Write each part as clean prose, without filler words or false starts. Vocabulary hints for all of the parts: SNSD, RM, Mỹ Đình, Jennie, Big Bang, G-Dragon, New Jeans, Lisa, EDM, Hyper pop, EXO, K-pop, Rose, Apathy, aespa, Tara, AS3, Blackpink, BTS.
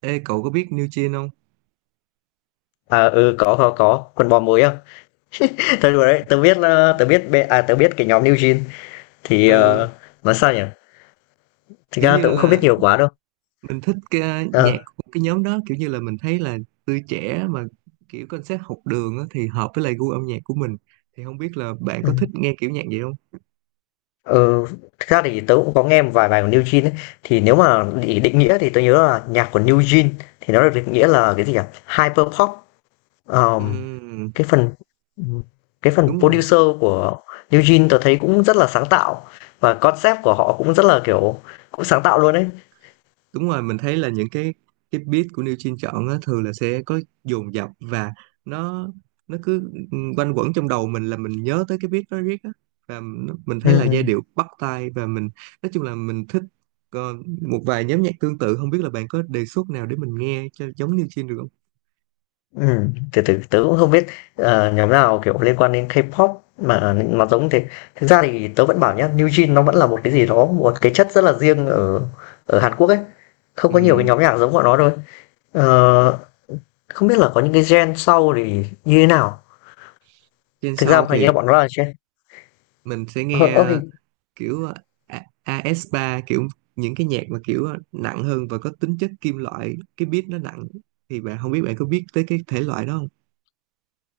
Ê, cậu có biết New Jeans không? À, ừ, có, quần bò mới à? Thôi đùa đấy, tớ biết là tớ biết cái nhóm New Jeans thì Ừ, nói sao nhỉ? Thực kiểu ra như tớ cũng không biết là nhiều quá đâu. mình thích nhạc Ờ, của cái nhóm đó, kiểu như là mình thấy là tươi trẻ mà kiểu concept học đường á, thì hợp với lại gu âm nhạc của mình. Thì không biết là bạn ừ. có thích nghe kiểu nhạc vậy không? Ờ, thực ra thì tớ cũng có nghe một vài bài của New Jeans ấy. Thì nếu mà để định nghĩa thì tớ nhớ là nhạc của New Jeans thì nó được định nghĩa là cái gì nhỉ? Hyper pop. Ờm, Ừ, cái phần cái phần đúng rồi. producer của New Jeans tớ thấy cũng rất là sáng tạo và concept của họ cũng rất là kiểu cũng sáng tạo luôn đấy. Đúng rồi, mình thấy là những cái beat của New Jeans chọn á, thường là sẽ có dồn dập và nó nó cứ quanh quẩn trong đầu mình, là mình nhớ tới cái beat đó riết á, và mình Ừ, thấy là giai ừ. điệu bắt tai, và mình nói chung là mình thích. Còn một vài nhóm nhạc tương tự, không biết là bạn có đề xuất nào để mình nghe cho giống New Jeans được không? Ừ, tớ cũng không biết, nhóm nào, kiểu, liên quan đến K-pop mà giống thế. Thực ra thì tớ vẫn bảo nhá, New Jeans nó vẫn là một cái gì đó, một cái chất rất là riêng ở ở Hàn Quốc ấy, không có nhiều cái Ừ, nhóm nhạc giống bọn nó thôi. Ờ, Không biết là có những cái gen sau thì như thế nào? trên Thực ra sau hình thì như bọn nó là gen. mình sẽ ơ, nghe ơ, hình kiểu, AS3, kiểu những cái nhạc mà kiểu nặng hơn và có tính chất kim loại, cái beat nó nặng, thì bạn không biết bạn có biết tới cái thể loại đó không?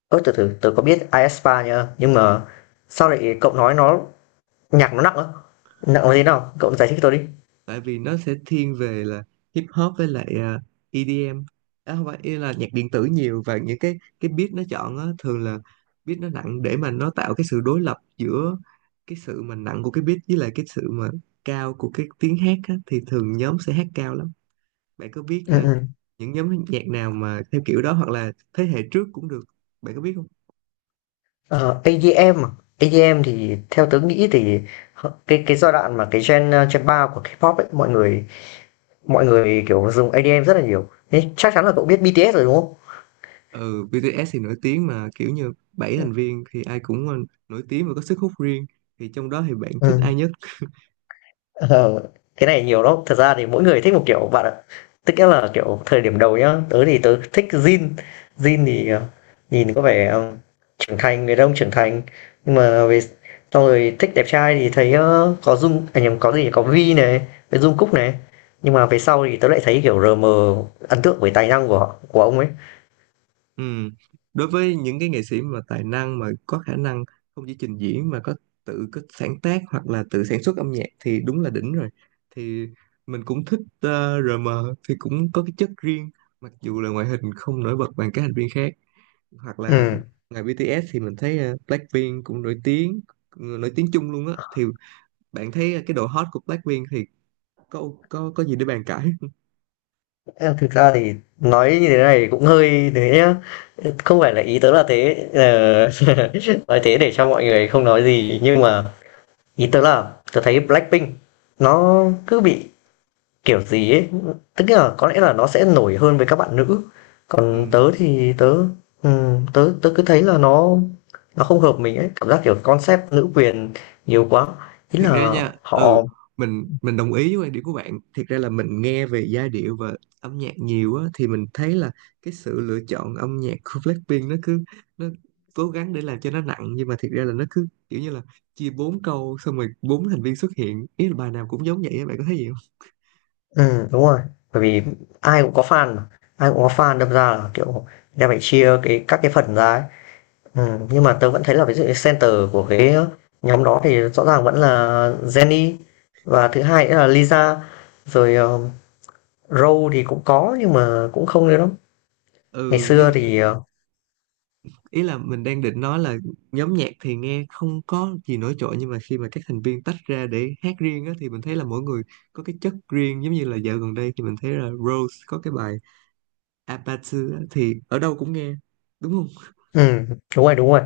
ơ, Từ từ, tớ có biết aespa nha, nhưng mà sao lại cậu nói nó nhạc nó nặng á? Nặng là thế nào? Cậu giải thích tôi đi. Tại vì nó sẽ thiên về là hip hop với lại EDM. À, không phải, ý là nhạc điện tử nhiều, và những cái beat nó chọn á, thường là beat nó nặng để mà nó tạo cái sự đối lập giữa cái sự mà nặng của cái beat với lại cái sự mà cao của cái tiếng hát á, thì thường nhóm sẽ hát cao lắm. Bạn có biết Ừm, ừm. những nhóm nhạc nào mà theo kiểu đó hoặc là thế hệ trước cũng được, bạn có biết không? Ờ, EDM à? EDM thì theo tớ nghĩ thì cái giai đoạn mà cái gen gen 3 của K-pop ấy mọi người kiểu dùng EDM rất là nhiều. Thế chắc chắn là cậu biết BTS rồi đúng không? Ừ, BTS thì nổi tiếng mà, kiểu như bảy thành viên thì ai cũng nổi tiếng và có sức hút riêng, thì trong đó thì bạn thích Ừ. ai nhất? Ờ, cái này nhiều lắm, thật ra thì mỗi người thích một kiểu bạn ạ. Tức nghĩa là, kiểu, thời điểm đầu nhá, tớ thì tớ thích jean, jean thì, nhìn có vẻ, trưởng thành, người đàn ông trưởng thành, nhưng mà về xong rồi thích đẹp trai thì thấy, có dung à, nhầm, có gì nhỉ, có vi này, với Dung cúc này. Nhưng mà về sau thì tớ lại thấy, kiểu, RM ấn tượng với tài năng của ông ấy. Ừ. Đối với những cái nghệ sĩ mà tài năng mà có khả năng không chỉ trình diễn mà có tự có sáng tác hoặc là tự sản xuất âm nhạc thì đúng là đỉnh rồi. Thì mình cũng thích RM thì cũng có cái chất riêng, mặc dù là ngoại hình không nổi bật bằng các thành viên khác. Hoặc là Ừm. ngoài BTS thì mình thấy Blackpink cũng nổi tiếng, chung luôn á, thì bạn thấy cái độ hot của Blackpink thì có gì để bàn cãi. Ờ, Thực ra thì nói như thế này cũng hơi thế nhá. Không phải là ý tớ là thế, nói thế để cho mọi người không nói gì, nhưng mà ý tớ là tớ thấy Blackpink nó cứ bị kiểu gì ấy, tức là có lẽ là nó sẽ nổi hơn với các bạn nữ. Còn Ừ. tớ thì tớ tớ tớ cứ thấy là nó không hợp mình ấy, cảm giác kiểu concept nữ quyền nhiều quá. Ý là Thiệt ra nha, ừ, họ. mình đồng ý với quan điểm của bạn. Thiệt ra là mình nghe về giai điệu và âm nhạc nhiều á, thì mình thấy là cái sự lựa chọn âm nhạc của Blackpink nó cứ nó cố gắng để làm cho nó nặng, nhưng mà thiệt ra là nó cứ kiểu như là chia bốn câu xong rồi bốn thành viên xuất hiện, ý là bài nào cũng giống vậy á, bạn có thấy gì không? Ừ đúng rồi, bởi vì ai cũng có fan mà, ai cũng có fan đâm ra là, kiểu, đem phải chia các cái phần ra ấy. Nhưng mà tớ vẫn thấy là ví dụ như center của cái nhóm đó thì rõ ràng vẫn là Jennie và thứ hai nữa là Lisa, rồi, Rose thì cũng có nhưng mà cũng không nhiều lắm. Ngày Ừ, xưa nhưng thì, ý là mình đang định nói là nhóm nhạc thì nghe không có gì nổi trội, nhưng mà khi mà các thành viên tách ra để hát riêng á thì mình thấy là mỗi người có cái chất riêng. Giống như là dạo gần đây thì mình thấy là Rose có cái bài Apathy á, thì ở đâu cũng nghe, đúng không? ừm, đúng rồi,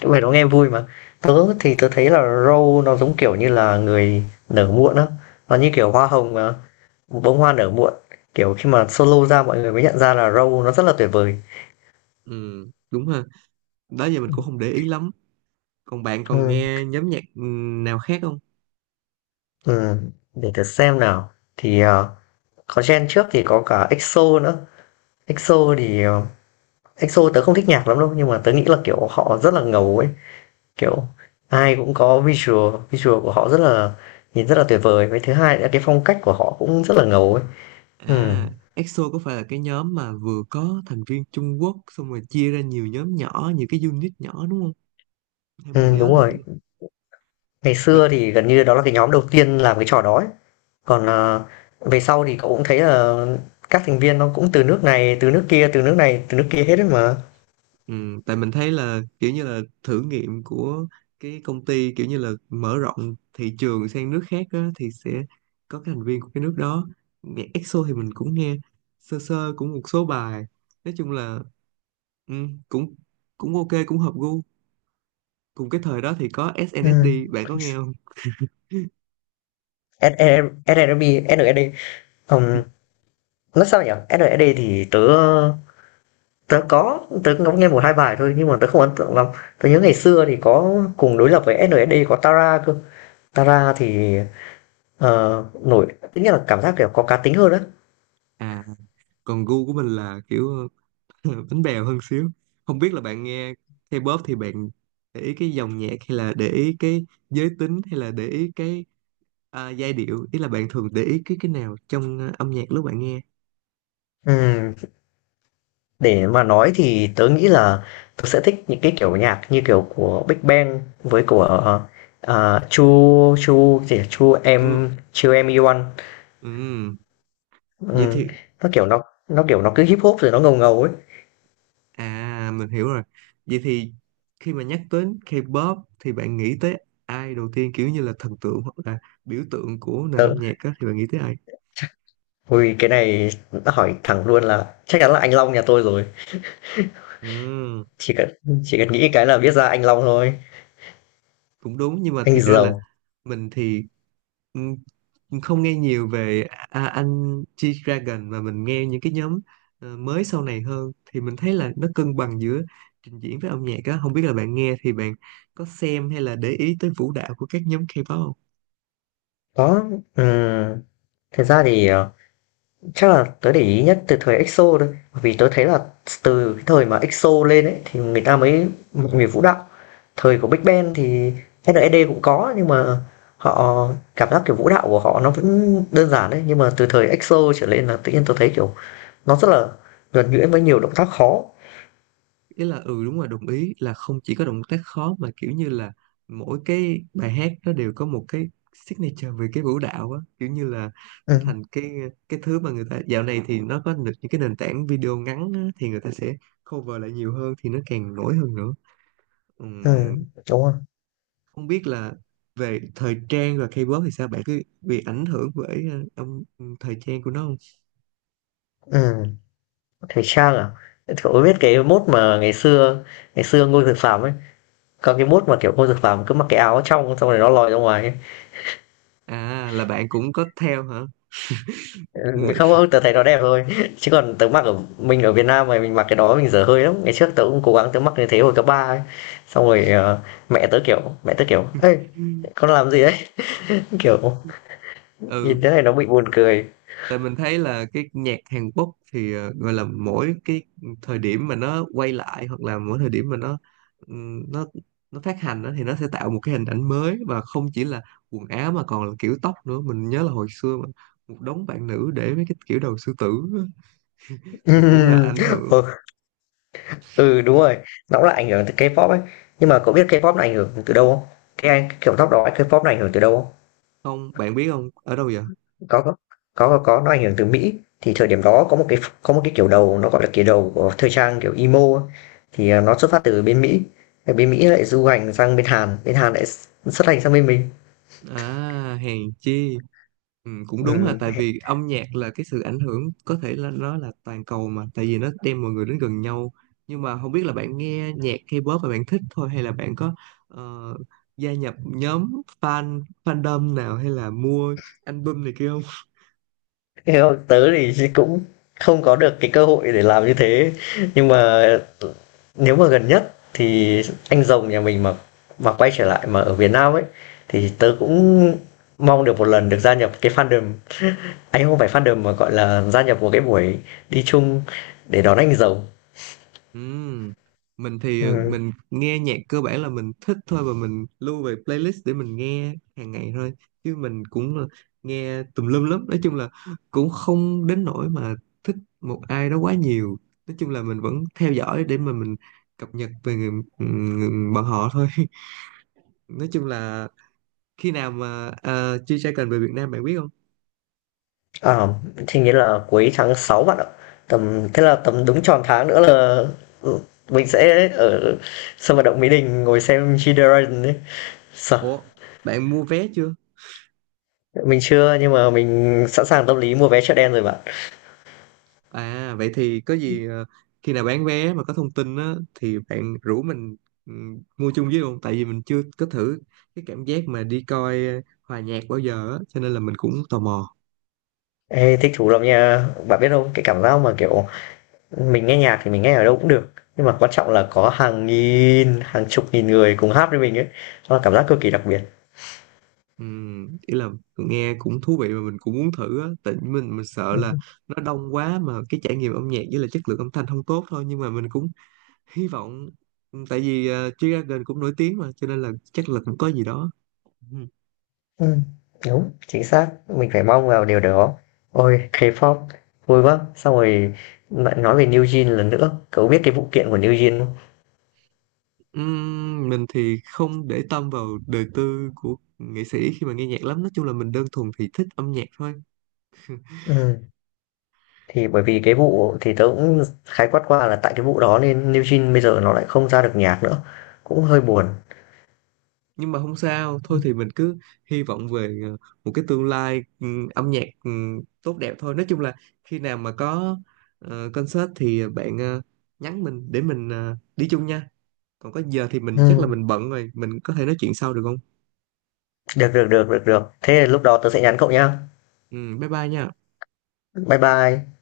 những bài đó nghe vui mà. Tớ thì tớ thấy là Rose nó giống, kiểu như là, người nở muộn á, nó như kiểu hoa hồng mà. Bông hoa nở muộn kiểu khi mà solo ra mọi người mới nhận ra là Row nó rất là tuyệt vời. Ừ đúng ha, đó giờ mình cũng không để ý lắm. Còn bạn còn Ừ. nghe nhóm nhạc nào khác không? Ừ. Để thử xem nào thì có gen trước thì có cả EXO nữa. EXO thì EXO tớ không thích nhạc lắm đâu nhưng mà tớ nghĩ là kiểu họ rất là ngầu ấy kiểu ai cũng có visual visual của họ rất là nhìn rất là tuyệt vời với thứ hai là cái phong cách của họ cũng rất là ngầu ấy. Ừ. À, EXO có phải là cái nhóm mà vừa có thành viên Trung Quốc xong rồi chia ra nhiều nhóm nhỏ, nhiều cái unit nhỏ đúng không? Theo mình Ừ nhớ đúng là rồi, ngày xưa mình thì gần như đó là cái nhóm đầu tiên làm cái trò đó ấy. Còn, về sau thì cậu cũng thấy là các thành viên nó cũng từ nước này, từ nước kia, từ nước này, từ nước kia hết ấy mà. ừ, tại mình thấy là kiểu như là thử nghiệm của cái công ty, kiểu như là mở rộng thị trường sang nước khác á, thì sẽ có cái thành viên của cái nước đó. Nhạc EXO thì mình cũng nghe sơ sơ cũng một số bài. Nói chung là ừ, cũng cũng ok, cũng hợp gu. Cùng cái thời đó thì có SNSD, Ừm. bạn có nghe không? SE SNMP, SNSD, ừm, nói sao nhỉ? SNSD thì tớ tớ có, tớ ngẫm nghe một 2 bài thôi nhưng mà tớ không ấn tượng lắm. Tớ nhớ ngày xưa thì có cùng đối lập với SNSD có Tara cơ. Tara thì, nổi tức nghĩa là cảm giác, kiểu, có cá tính hơn á. À, còn gu của mình là kiểu bánh bèo hơn xíu. Không biết là bạn nghe K-pop thì bạn để ý cái dòng nhạc hay là để ý cái giới tính hay là để ý cái giai điệu? Ý là bạn thường để ý cái nào trong âm nhạc lúc bạn nghe? Ừm. Để mà nói thì tớ nghĩ là tớ sẽ thích những cái kiểu nhạc như kiểu của Big Bang với của, Chu Chu gì Chu Chưa. Em Chu Em Iwan. Ừm, vậy thì Ừm, nó, kiểu, nó, kiểu, nó cứ Hip Hop rồi nó ngầu ngầu ấy. à, mình hiểu rồi. Vậy thì khi mà nhắc đến K-pop thì bạn nghĩ tới ai đầu tiên, kiểu như là thần tượng hoặc là biểu tượng của nền âm Tớ nhạc á thì bạn nghĩ tới ai? ôi, cái này đã hỏi thẳng luôn là chắc chắn là anh Long nhà tôi rồi, Ừm, chỉ cần chỉ cần nghĩ cái là biết ra anh Long thôi, cũng đúng, nhưng mà anh thiệt ra là Giàu. mình thì ừm, không nghe nhiều về anh G-Dragon. Mà mình nghe những cái nhóm mới sau này hơn, thì mình thấy là nó cân bằng giữa trình diễn với âm nhạc á, không biết là bạn nghe thì bạn có xem hay là để ý tới vũ đạo của các nhóm K-pop không? Đó, ừm, thật ra thì, chắc là tớ để ý nhất từ thời EXO thôi, bởi vì tớ thấy là từ cái thời mà EXO lên ấy thì người ta mới một người vũ đạo. Thời của Big Bang thì SNSD cũng có nhưng mà họ cảm giác kiểu vũ đạo của họ nó vẫn đơn giản đấy, nhưng mà từ thời EXO trở lên là tự nhiên tớ thấy kiểu nó rất là nhuần nhuyễn với nhiều động tác khó. Ý là ừ đúng rồi, đồng ý là không chỉ có động tác khó mà kiểu như là mỗi cái bài hát nó đều có một cái signature về cái vũ đạo á, kiểu như là Ừ, nó thành cái thứ mà người ta dạo này thì nó có được những cái nền tảng video ngắn á, thì người ta sẽ cover lại nhiều hơn thì nó càng nổi hơn nữa. ừ, Ừm, đúng rồi. không biết là về thời trang và K-pop thì sao, bạn cứ bị ảnh hưởng bởi ờ, âm thời trang của nó không? Ừ, thời trang à? Cậu có biết cái mốt mà ngày xưa Ngô Dược Phạm ấy, có cái mốt mà kiểu Ngô Dược Phạm cứ mặc cái áo trong xong rồi nó lòi ra ngoài ấy. À là bạn cũng có theo hả? Ừ, không không, tớ thấy nó đẹp thôi. Chứ còn tớ mặc ở Việt Nam mà mình mặc cái đó mình dở hơi lắm. Ngày trước tớ cũng cố gắng tớ mặc như thế hồi cấp ba ấy, xong rồi mẹ tớ kiểu ê con làm gì đấy. Kiểu Ừ, nhìn thế này nó bị buồn cười. tại mình thấy là cái nhạc Hàn Quốc thì gọi là mỗi cái thời điểm mà nó quay lại hoặc là mỗi thời điểm mà nó nó phát hành đó, thì nó sẽ tạo một cái hình ảnh mới, và không chỉ là quần áo mà còn là kiểu tóc nữa. Mình nhớ là hồi xưa mà một đống bạn nữ để mấy cái kiểu đầu sư tử á, thì cũng là ảnh hưởng. Ừ, ừ đúng rồi, nó cũng là ảnh hưởng từ K-pop ấy. Nhưng mà cậu biết K-pop là ảnh hưởng từ đâu không? Cái anh kiểu tóc đó K-pop là ảnh hưởng từ đâu không? Không, bạn biết không, ở đâu vậy? Có, có. Có, nó ảnh hưởng từ Mỹ. Thì thời điểm đó có một cái kiểu đầu nó, gọi là, kiểu đầu của thời trang kiểu emo á, thì, nó xuất phát từ bên Mỹ, thì bên Mỹ lại du hành sang bên Hàn lại xuất hành sang bên mình. À, hèn chi. Ừ, cũng đúng, là Ừm, tại vì âm nhạc là cái sự ảnh hưởng có thể là nó là toàn cầu mà, tại vì nó đem mọi người đến gần nhau. Nhưng mà không biết là bạn nghe nhạc K-pop và bạn thích thôi hay là bạn có ờ, gia nhập nhóm fan, fandom nào, hay là mua album này kia? Thế còn tớ thì cũng không có được cái cơ hội để làm như thế, nhưng mà nếu mà gần nhất thì anh rồng nhà mình mà quay trở lại mà ở Việt Nam ấy, thì tớ cũng mong được một lần được gia nhập cái fandom. Anh không phải fandom mà gọi là gia nhập một cái buổi đi chung để đón anh giàu. Ừm, Mình thì Ừ. mình nghe nhạc cơ bản là mình thích thôi, và mình lưu về playlist để mình nghe hàng ngày thôi. Chứ mình cũng là nghe tùm lum lắm, nói chung là cũng không đến nỗi mà thích một ai đó quá nhiều. Nói chung là mình vẫn theo dõi để mà mình cập nhật về người, bọn họ thôi. Nói chung là khi nào mà G-Dragon về Việt Nam bạn biết không? À, thì nghĩa là cuối tháng 6 bạn ạ. Tầm thế là tầm đúng tròn tháng nữa là, ừ, mình sẽ ở sân vận động Mỹ Đình ngồi xem Chideren đấy. Sợ. Ủa, bạn mua vé chưa? Mình chưa nhưng mà mình sẵn sàng tâm lý mua vé chợ đen rồi bạn. À vậy thì có gì, khi nào bán vé mà có thông tin á thì bạn rủ mình mua chung với luôn, tại vì mình chưa có thử cái cảm giác mà đi coi hòa nhạc bao giờ á, cho nên là mình cũng tò mò. Ê, thích thú lắm nha. Bạn biết không, cái cảm giác mà kiểu mình nghe nhạc thì mình nghe ở đâu cũng được. Nhưng mà quan trọng là có hàng nghìn, hàng chục nghìn người cùng hát với mình ấy. Đó là cảm giác cực kỳ đặc biệt. Ý là nghe cũng thú vị, mà mình cũng muốn thử á, tại vì mình sợ là nó đông quá mà cái trải nghiệm âm nhạc với là chất lượng âm thanh không tốt thôi, nhưng mà mình cũng hy vọng. Ừ, tại vì G-Dragon cũng nổi tiếng, mà cho nên là chắc là cũng có gì đó. Ừm, đúng, chính xác, mình phải mong vào điều đó. Ôi, K-pop vui quá! Xong rồi lại nói về New Jeans lần nữa, cậu biết cái vụ kiện của New Jeans không? Mình thì không để tâm vào đời tư của nghệ sĩ khi mà nghe nhạc lắm, nói chung là mình đơn thuần thì thích âm nhạc thôi. Ừm, thì bởi vì cái vụ thì tớ cũng khái quát qua là tại cái vụ đó nên New Jeans bây giờ nó lại không ra được nhạc nữa, cũng hơi buồn. Nhưng mà không sao, thôi thì mình cứ hy vọng về một cái tương lai âm nhạc tốt đẹp thôi. Nói chung là khi nào mà có concert thì bạn nhắn mình để mình đi chung nha. Còn có giờ thì mình chắc là Ừm, mình bận rồi, mình có thể nói chuyện sau được không? được, được, được, được, được. Thế lúc đó tớ sẽ nhắn cậu nhá. Bye bye nha. Bye bye.